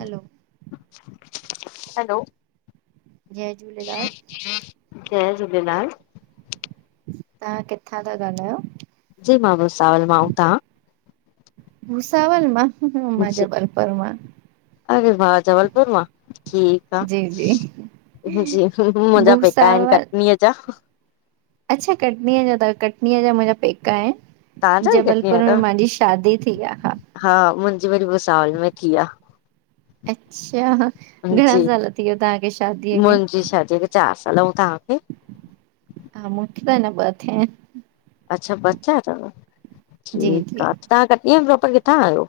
हलो hello जय झूलेलाल जय झूलेलाल तव्हां किथां था ॻाल्हायो? जी मां भुसावल आ अंऊ तव्हां? भुसावल मां, मा जी जबलपुर मां। अरे वा जबलपुर मां ठी जी जी जी मुंहिंजा पेका आहिनि भूसावल कटनीअ जा। अच्छा कटनीअ जा अथव कटनीअ जा मुंहिंजा पैक आहिन। तव्हांजा बि कटनीअ जा जबलपुर में तव? मांजी शादी थी आ हा। हा, मुंजी वरी बुसावल में थी आ। अच्छा, घणा साल थी विया तव्हांखे शादीअ खे? जी शादी खे चार साल, आऊं तहांखे? हा मुके त न बथे। अच्छा, ॿचिआ तव जी ठीक जी आ, तव्हां कटनी आ प्रोपर किथां आहियो?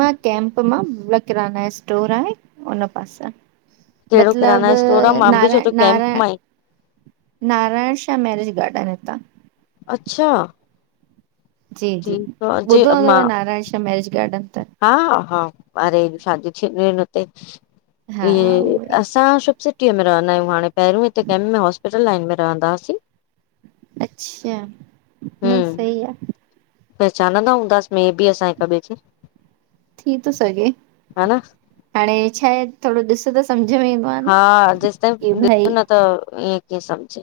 मां कैंप मां, मलप किराना स्टोर आहे हुन पासे आ। कहिड़ो मतलब किराना स्टोर आ, मां बि नारा सोचो कैंप नाराय मां ई, नारायण शाह मैरेज गार्डन हितां। अच्छा। जी जी, ठीक आ, ॿुधो हूंदव नारायण शाह मैरिज गार्डन? त हा-हा, हा अरे शादियूं थिंदियूं इन उते। हा इए उहो ई असां सुभ से ट में रहंदा आहियूं हाणे पहिरों हिते कें में हॉस्पिटल लाइन में रहंद हुआसी। अच्छा, न हम सही आ। पहचानंदा हूंदास में बि असां हिक ॿे खे। थी थो सघे, हा न हाणे छा आहे थोरो ॾिस त सम्झ में ईंदो। आ हा न जेसताईं की ॾिसो भई न त ईअं कीअं सम्झे।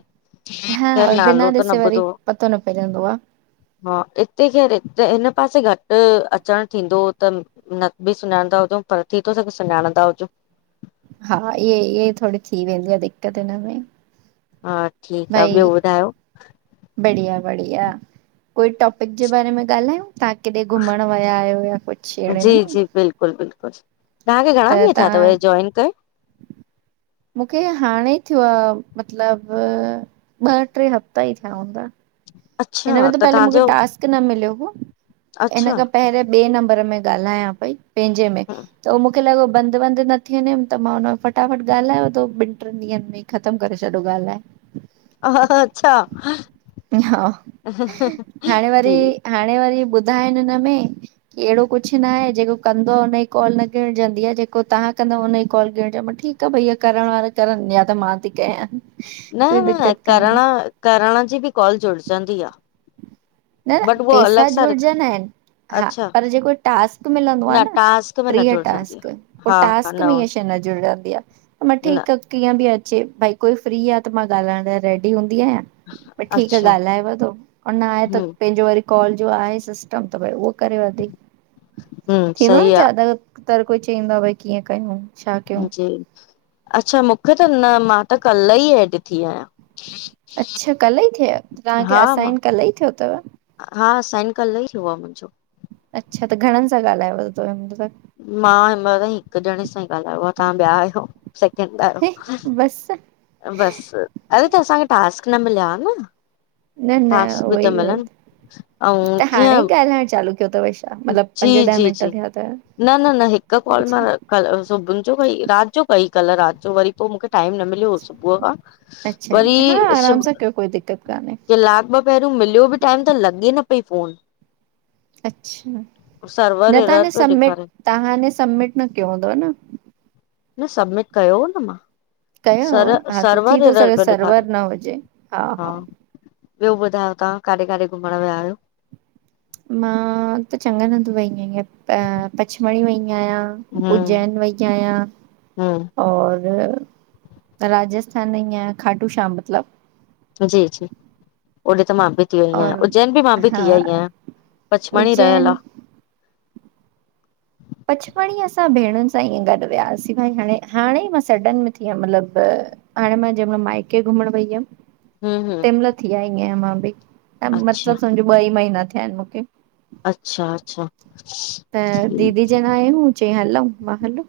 हा, खैर और बिना नालो त न ॾिसे वरी ॿुधो पतो न पएजंदो आ हा हिते केर हिन पासे घटि अचण थींदो हो त न बि सुञाणंदा हुजउं पर थी थो सघे सुञाणा हुजउं। हा इहे इहे ई थोरी थी वेंदी आ दिक़त हिन में। हा ठीक आ, ॿियो ॿुधायो? बढ़िया-बढ़िया, कोई टॉपिक जे बारे में ॻाल्हायूं। तव्हां किडे घुमण विया आयो या कुझु एड़े में। तव्हां घणा त ॾींहं थियी तव तव्हां हे जॉइन कये। मूंखे हाणे थियो आ मतिलब ॿ टे हफ़्ता ई थिया हूंदा। हिन अच्छा में त पहले मूंखे तव्हांजो टास्क न मिलियो हो, हिन अच्छा खां पहिरें ॿे नंबर में ॻाल्हायां पई पंहिंजे में। त उहो मूंखे लॻो बंद वंद न थी वञे त मां हुन में फटाफट ॻाल्हायो थो ॿिनि ट्रिनि ॾींहंन में। ख़तम करे छॾो ॻाल्हाए। अच्छा। हा हाणे जी वरी, हाणे वरी ॿुधाइन हिनमें। एड़ो कुझु न आहे जेको कंदो आ हुनजी कॉल न गिणजंदी आ जेको तव्हां कंदव उन जी कॉल गणजंदो मां जो ठीकु। त भईया करण वारा करनि या त मां थी कयां। न कोई दिक़त न, कान्हे करण करण जी बि कॉल जुड़जंदी आ न बट उहो पैसा अलॻि सां रिक जुड़जना आहिन। हा, अच्छा पर जेको टास्क मिलंदो आ न टास्क में न ट्रीह जुड़जंदी आ टास्क पो हा हा टास्क न में ईअ शइ न जुड़ंज दी आ, मां न ठीकु आ कीअं बि अचे भई कोई फ्री आहे त मां ॻाल्हाइण लाइ रेडी हूंदी आहियां। ई ठीकु अच्छा ॻाल्हाए धो न आहे त हम्म पंहिंजो वरी कॉल जो आहे सिस्टम त भई उहो करे वे, हम्म थींदो आ सही न ज्यादातर कोई चईंदो आ भई कीअं कयूं। छा कयूं जी, अच्छा, मूंखे त न मां त कल्ह ई एड थी आहियां। अच्छा कल्ह ई थियायो, तव्हांखे हा मां असाइन कल्ह ई थियो तव। हा साईं कल ई थियो आहे मुंहिंजो अच्छा त घणनि सां ॻाल्हाये वरतो तव मां हिमलताई हिकु ॼणे सां ई ॻाल्हायो आहे तव्हां ॿिया आहियो सैकिंड बस अहियो बसि अरे त असांखे टास्क न मिलिया हा न न न टास्क बि उहोई त मिलनि ऐं जीअं ल अञा चालू थयो तव स्ट जी जी जी न न न हिकु कॉल मां अच्छा कल सुबुह जो भई राति जो कई कल्ह राति जो वरी पोइ मूंखे टाइम न मिल यो सुबु खां अच्छा वरी ईअं हा आराम सुब सां कयो कोई दिक़त कान्हे जे लाब पहिरियों मिलियो बि टाइम त लॻे न पई फोन अच्छा न सर्वर त ह एरर ने पियो सबमिट ॾेखारे तव्हां ह ने सबमिट न कयो हूंदोव न न सबमिट कयो हो न मां कयो हुयव सर हा त थी सर्वरर थो एरर सघे पेययो ॾेखारे सर्वर न हुजे हा ॿियो ॿुधायो तव्हां काॾे काॾे घुमण विया आहियो मां त चङनि हंधि वई आई आहियां पछमड़ी वई आहियां हम्म उज्जैन वई हम्म आहियां और राजस्थान नयी अयां खाटू श्यामतिलब जी जी ओॾे त मां बि थीआईं आहियां और उज्जैन बि मां बि हा थी आई आहियां पचमणी उज्जैन रहियल आह पचपणी असां भेणुनि सां ईअं गॾु वियासीं भई हाणे हाणे ई मां सडन में थी आयम मतिलबु हाणे मां जंहिंमहिल माइके घुमण वई हुयमि हम्म हम्म तंहिंमहिल थी आई आहियां मां बि अच्छा मतिलबु सम्झो ॿ ई महीना थिया आहिनि मूंखे अच्छा अचछा त दीदी जन आयूंहूं चईं हलऊूं मां हलो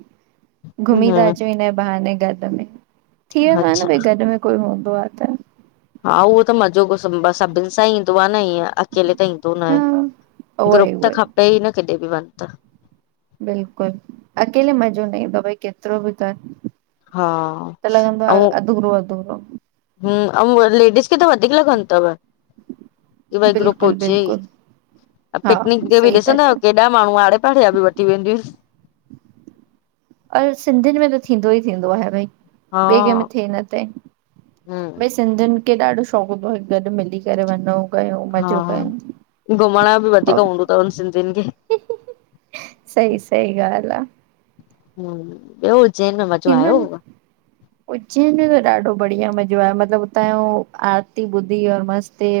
घुमी ता हम्म अचूं हिने बहाने गॾ में थी वेंदो आहे अच्छा न भई गॾ में कोई हूंदो आह त हा उहो त मज़ो को सुंॿा सभिनि सां ईं ईंदो आहे न ईअं अकेले त ईंदो न हा आहे उहो ई ग्रुप उहो त खपे ई न केॾे ॿि वञ त बिल्कुल अकेले मज़ो ईंदो न आ भई केतिरो बि कर। हा पहले हुंदो हो अध गुरो अध गुरो हूं ऐं लेडिस खे त वधीक लगनि तव की भई ग्रुप बिल्कुलु हुजे ही बिल्कुलु ऐं हा पिकनिक डे पे सही था ॾिसंदा चओ आहियो केर ॾह हेॾा माण्हू आड़े पाड़े जा बि वेंदी अर सिंधियुनि में त थींदो ई थींदो आहे भई ॿिए कंहिंमें हा थिए न ते हम्म भई सिंधियुनि खे ॾाढो शौक़ु गॾु मिली करे वञो कयूं हा मज़ो कयूं घुमण यो बि वधीक हूंदोतवन सिंधियुनि खे सई सई ॻाल्हि आह हम ॿियो उज्जैन में मज़ो थींदो न आयोहुव? उज्जैन में त ॾाढो बढ़िया मज़ो आ मतिलबु उतां यो आरती ॿुधी और मस्ती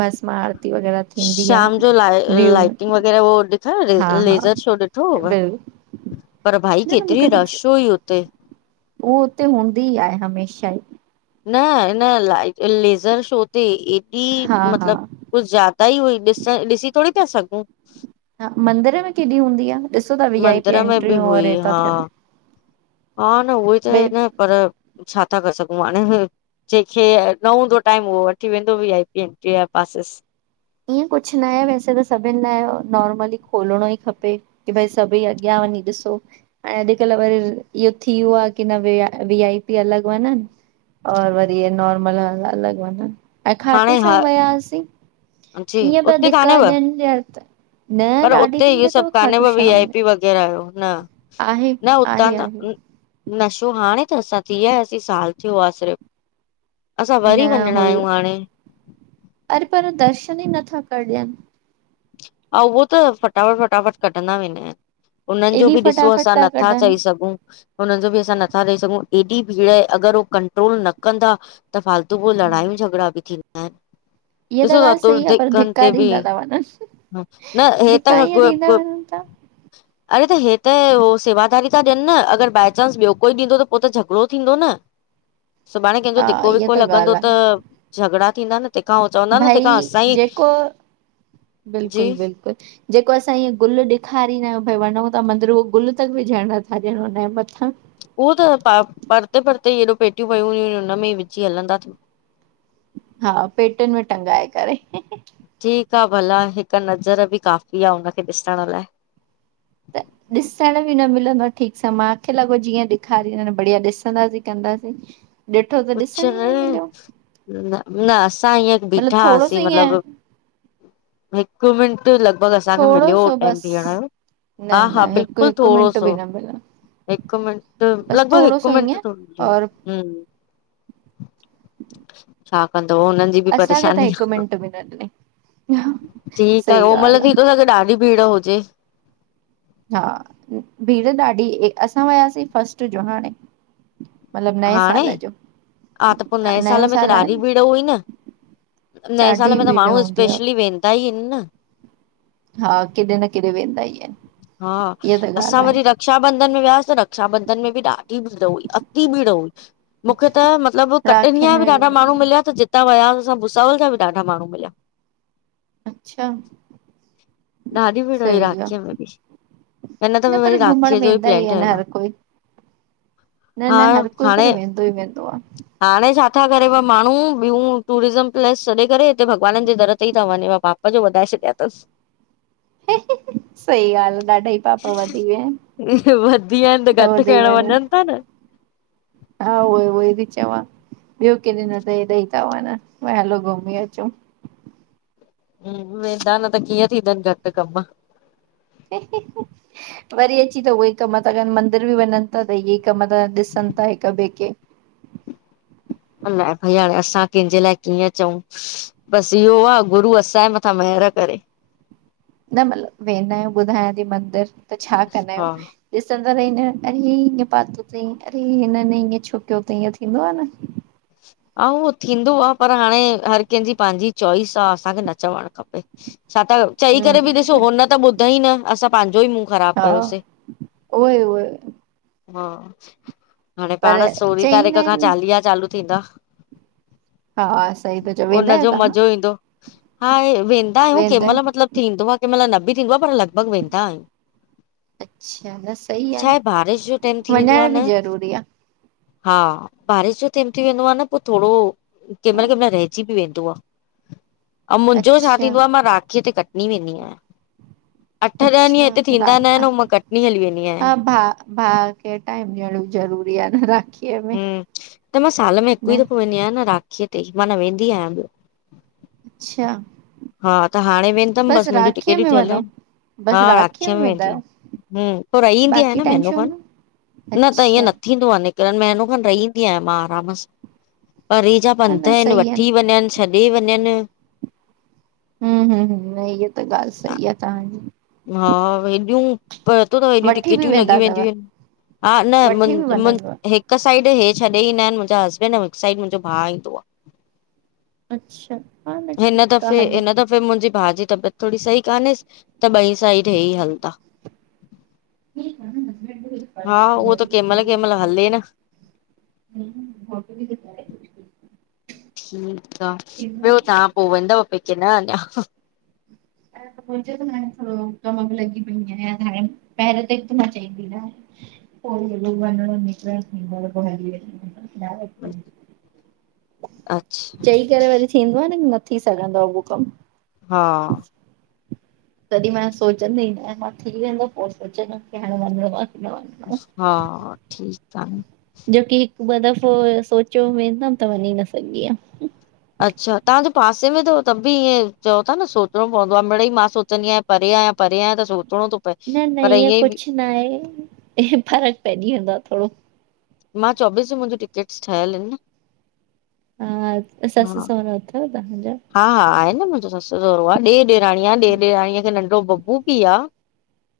बस महाआरती वग़ैरह थींदी शाम आहे जो लाइ ल व्यू लाइटिंग वग़ैरह हो ॾिठव हा हा लेज़र शो ॾिठोअव? बिल पर भाई न न मूंखे केतिरी त रश हुई हुते उहो हुते हूंदी ई आहे हमेशा ई न न लाइ लेज़र शो ते एॾी हा हा मतिलब कुझ ज्यादा ई हुई ॾिसण ॾिसी थोरी पिया सघूं हा मंदर में केॾी हूंदी आह ॾिसो था वी आई पी मंदर में बि एंट्रियूंगह और हुई हे ता हा थियनि हा न उई त भई न पर छा था, करे सघूं हाणे? जेंखे अ न हूंदो टाइम, उहो वठी वेंदो वीआईपी एन्ट्री जा पासिस। ईअं कुझु नये वैसे त सभिनि लाइ अ नॉर्मली खोलिणो ई खपे की भई सभई अॻियां वंञी ॾिसो। अई अॼुकल्हि वरी र इहो थियो आह की न वी आई, वीआईपी अलॻि हुवा न। और वरी नोर्मल अल अलॻि वंञनि, ऐं खाटू श्याम वयासीं। अंजी उते काने व ॼण त न पर ॾाढी उते भीड़ इयो सभु अथव काने खाटू व, वी श्याम आई में पी वग़ैरह जो न। आहे न हुतां आहे त आहे नशो हाण थसां? थियासिं साल थियो आह सिर्फ़ु। असां वरी न वंञणा हुयो अयूं हाणे। अरे पर दर्शन ई नथा कर ॾियनि! ऐंा उहो त फटाफट-फटाफट कढंदा वेंदा अनि। उननि जो एॾी बि ॾिसो फटाफट असां था नथा कढनि चई सघूं! उननि जो बि असां नथा डई सघूं एॾी भीड़ आए अगरि उ कंट्रोल न कंदा त फाल तू पो लड़ायूं झगिड़ा बि थींदा अनि ॾिसो त तुर जेकनि ते बि न [unintelligible] ह न हे त न [unintelligible] था अरे, त हे त हो सेवादारी ता ॾियनि न, अगरि बाए चांस ॿियो कोई ॾींदो त पो त झगिड़ो थींदो न। सुभाणे केंजो हा धिको इहा विको त ॻाल्हि लॻंदो त, आहे झगिड़ा थींदा न। तेंखां हू चवंदा न, जेंखां भई असाईं, जेको जी बिल्कुलु बिल्कुलु जेको असां इअ गुलु ॾेखारींदा अयूं भई वञूं था मंदरू, गुलु तक विझण नथा ॾियण हुनजे मथां। उह त प परते परते हेॾो पेटियूं पयूं हुयूं हुनमें ई विझी हलंदा थियु। हा, पेटीयुनि में टंगाए करे। खिलण जो आवाज़ ठीकु आह भला, हिकु नज़र बि काफ़ी आह हुनखे ॾिसण लाए। त ॾिसण बि न मिलंदो आह ठीकु सां, मूंखे लॻो जीअं ॾेखारी बढ़िया, ॾिसंदासीं कंदासीं। ॾिठो त कुछ ॾिसणि ई न मिलियो। न, न असां हींअ मतिलबु बिठा थोरो सो हासीं ईअं मतिलबु हिकु मिन्ट लॻिभॻि असांखे थोरो मिलियो हो सो टाइम बसि बीहण हा, न हा, न हिकु बिल्कुल हिकु थोङो मिंट सो बि न मिलंदो हिकु मिन्ट, बसि लॻिभॻि थोरो सो हिकु मिन्ट ईअं थोरी मिलियो और हो छा, कंदोव? उननि ही बि असांखे त परेशानी हिकु आह, मिंट बि न ॾिनई कि त सही ओमल ॻाल्हि आहे थी तो सघे ॾाढी भीड़ हुजे। हा, भीड़ ॾाढी, असां वयासीं फस्ट जो, हाणे। मतिलबु नए हाणे, साल जो हा त पो नए नयो सालु में त साल आहे ॾाढी न भीड़ हुई न नए ॾाढी सालु में त भीड़ माण्हू, हूंदी आ स्पेशली वेंदा ईं अनि न। हा, केॾे न केॾे वेंदा ई अनि। हा, असां वरी र क्षााबंधन में वियासीं त रक्षााबंधन में बि ॾाढी भीड़ हुई, अति भीड़ हुई। मूंखे त, अच्छा मतिलबु कटनीअ जा बि राखियुनि में ॾाढा माण्हू मिलया त जितां वयासि भुसावल जा बि ॾाढा माण्हू मिलिया। अच्छा [unintelligible] ॾाढी भीङ हुई सही आ राखीय में ब हिन दफे न वरी पर घुमण राखीय जो ईं वेंदा ई प्लान आहिनि ठहियलु आह। हर कोई न न, हर कोई पर वेंदो ईं वेंदो आह। हाणे छा था करेव माण्हू ॿियूं टूरिज़म प्लेस छॾे करे, हिते भॻवाननि जे दर ते ई था वंञेव पा अॼु वधाए छॾियां थसि। सही ॻाल्ह आ, ॾाढा ईं पाप वधी विया आहिन। वधी विया आहिन त घटि करण वञनि था न। हा, उहो उहो ई थी चवां, ॿियो केॾे न त एॾेईं ता वञनि, हलो घुमी अचो। वेंदा न त कीअं थींदनि घटि कमु [inaudible] वरी अची त उहेईं कमू था करन, मंदर बि वञनि था त इहे कम तन, ॾिसनि था हिकु ॿे खे। अलाए, भई हाणे असां कंहिंजे लाए कीअं चऊं। बसि इहो आ, गुरू असांजे मथां महरि करे। न मतिलब, वेंदा आहियूं ॿुधायां थी मंदर, त छा कंदा आयूं। हा ॾिसंदा रहीदां आहिन त, हि हिंयं पातो तईं, अरे हिनन ईअं छो कियो तईं, ये थींदो आ न। [inaudible] हा, उहो थींदो आहे पर, हाणे हर कंहिंजी पंहिंजी चॉइस आ, असांखे न चवणु खपे। छा त, चई करे बि ॾिसो हम्म हुन त ॿुधई न असां पांजो ई मुंह ख़राब हा कयोसी, उहे उहे हा। हाणे पर पाण सोरीं तारीख़ चईंदा खां आहिनि न चालीहा चालू थींदा। हा, सही ता चायो, वेंदा आयो उनजो तव्हां? मज़ो ईंदो। हा, वेंदा आयूं कंहिं मल मतलबु थींदो आ, कंहिं मल न बि थींदो आ, पर लॻभॻि वेंदा आयूं। अच्छा न सही छा न आहे, बारिश जो टाइम थी वेंदो आ वञण बि न ज़रूरी आहे हा, बारिश जो टाइम थी वेंदो आ न पोए थोरो कें हा मल, कें मल रहिजी बि वेंदो आ, अऊं मुंजो छा अच्छा थींदो आ मां राखीअ ते क टनी वेंदीं आयां, अठ ॾह ॾींहं अच्छा हिते थींदा न आहिन अऊं मां कटनी हली वेंदी आयां। हा भा खे टाइम ॾियणो ज़रूरी आ न राखी हूं, त मां साल में हिकु ई दफ़ो वेंदी आयां न राखीअ ते, मा न वेंदी आयां ॿियो। अच्छा। हा, त हाणे वेंदमि, बसि मुंहिंजी राखीअ टिकेटूं में ठियल वञो? आहिन। हा बसि राखीअ में वेंदा वेंदी आईं, आहियो? हूं पो रही ईंदी आहे बाक़ी न टाइम महिनो छो खण। अच्छा। थींदो आ निकिरण महिनो खण रही ईंदी आहियां मां आराम सां, परे जा न पंध न आहिन, सही आहिनि। वठी वञनि, छॾे वञनि। हूं हूं हूं हूं, इअ त ॻाल्ह सही आ तहांजी। हा हेॾियूं पतो थव, हेॾियूं वठी बि टिकेटियूं वेंदा लॻी अथव? वेंदियूं आहिन, हा न वठी मुन बि मुन वञनव? हे हिकु साइड हे छॾे ईंदा आहिन मुंहिंजा हसबैंड ऐं हिकु साइड मुंहिंजो भाउ ईंदो आ। अच्छा, हा त ठीक आ, हले। त मुंजे भाउ जी तबियत थोड़ी सही कान्हे त ॿई साइड हे ई हलदा। हा उहो त कें मल कें मल हले न। [unintelligible] ठीकु आ, ॿियो तव्हां पो वेंदव पेके, न अञा। अञा त पहुतम हाणे, थोड़ो कम में लॻी पइ आहियां हाणे। पहिरे त हिकु न चहींदी न। पो इलो बधण थी वेंदो आ पो हली वेंदी आयां। अच्छा चई करे वरी थींदो आ न की न थी सघंदो आ उहो कमु। हा, तॾीं मां सोचंदी ई न आयां मां, थी वेंदो पो सोचंदमि की हाणे वञिणो आ की न वञिणो आ। हा, ठीक आ न। जोकी हिक ॿ दफ़ो सोचो वेंदम त वञी न सघी यम। अच्छा तव्हांजे पासे में तव तब बि ईअं चओ ता न सोचणो पवंदो आ, मिड़ई मां सोचंदी आयां परेयां, परेयां त सोचणो त न न ईअं कुछ न आहे, फ़र्क़ पइजी वेंदो आ थोड़ो। मां चोबीस जूं मुंजी टिकेट्स ठहयल एन न। हा, सस हा सहुरो अथव तव्हांजा? हा हा आहे न मुंजो सस सहुरो आ, ॾे ॾेराणी आ, ॾे ॾेराणीअ खे नंढो बबू बि आ।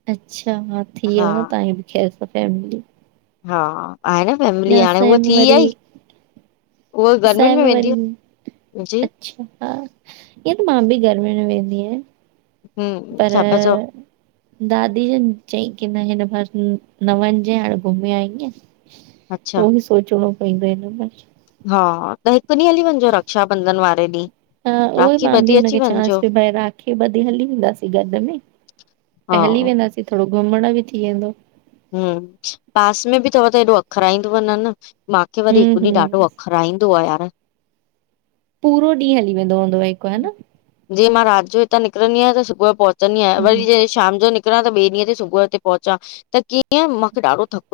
अच्छा हा, हा थीयव तव्हांजी खैर त फैमिली। हा आहे र न फैमिली हाणे असांजे उहा में थी वरी आई, उहा गर्मियूंन असांजे में वरी वेंदीयूं जी अच्छा हा, ईअं त मां ॿि गर्मियूंन में वेंदी आयां। हम्म पर छा पिया चओ दादी जन चईं कि न हिन भेरे न वञजय, हाणे घुमी आईअं। अच्छा त उहोबी सोचणो पंईदो इन में। हा त, हिक ॾींह हली वञजो रक्षाबंधन वारे ॾींह। हा उहोई मां बि हिन खे चवांस पइ भई राखी ॿधे हली ईदासीं गॾ में। हा त हली वेंदासीं, थोड़ो घुमण ॿि थी वेंदो। हूं, पास में बि तव त हेॾो अखराईंदोव न न। मां खे वरी हम्म हिक ॾींह ॾाढो हम्म अखराईंदो आह यार। पूरो ॾींह हली वेंदो हूंद्व हिक ह न। जीयं मां रात जो हितां निकरंदी आयां त सुबुह पोहुचंदी आयां, हम्म वरी शाम जो निकरां त ॿिए ॾींहं ते सुबुह हिते पहुचा, त कीअं मांखे ॾाढो थक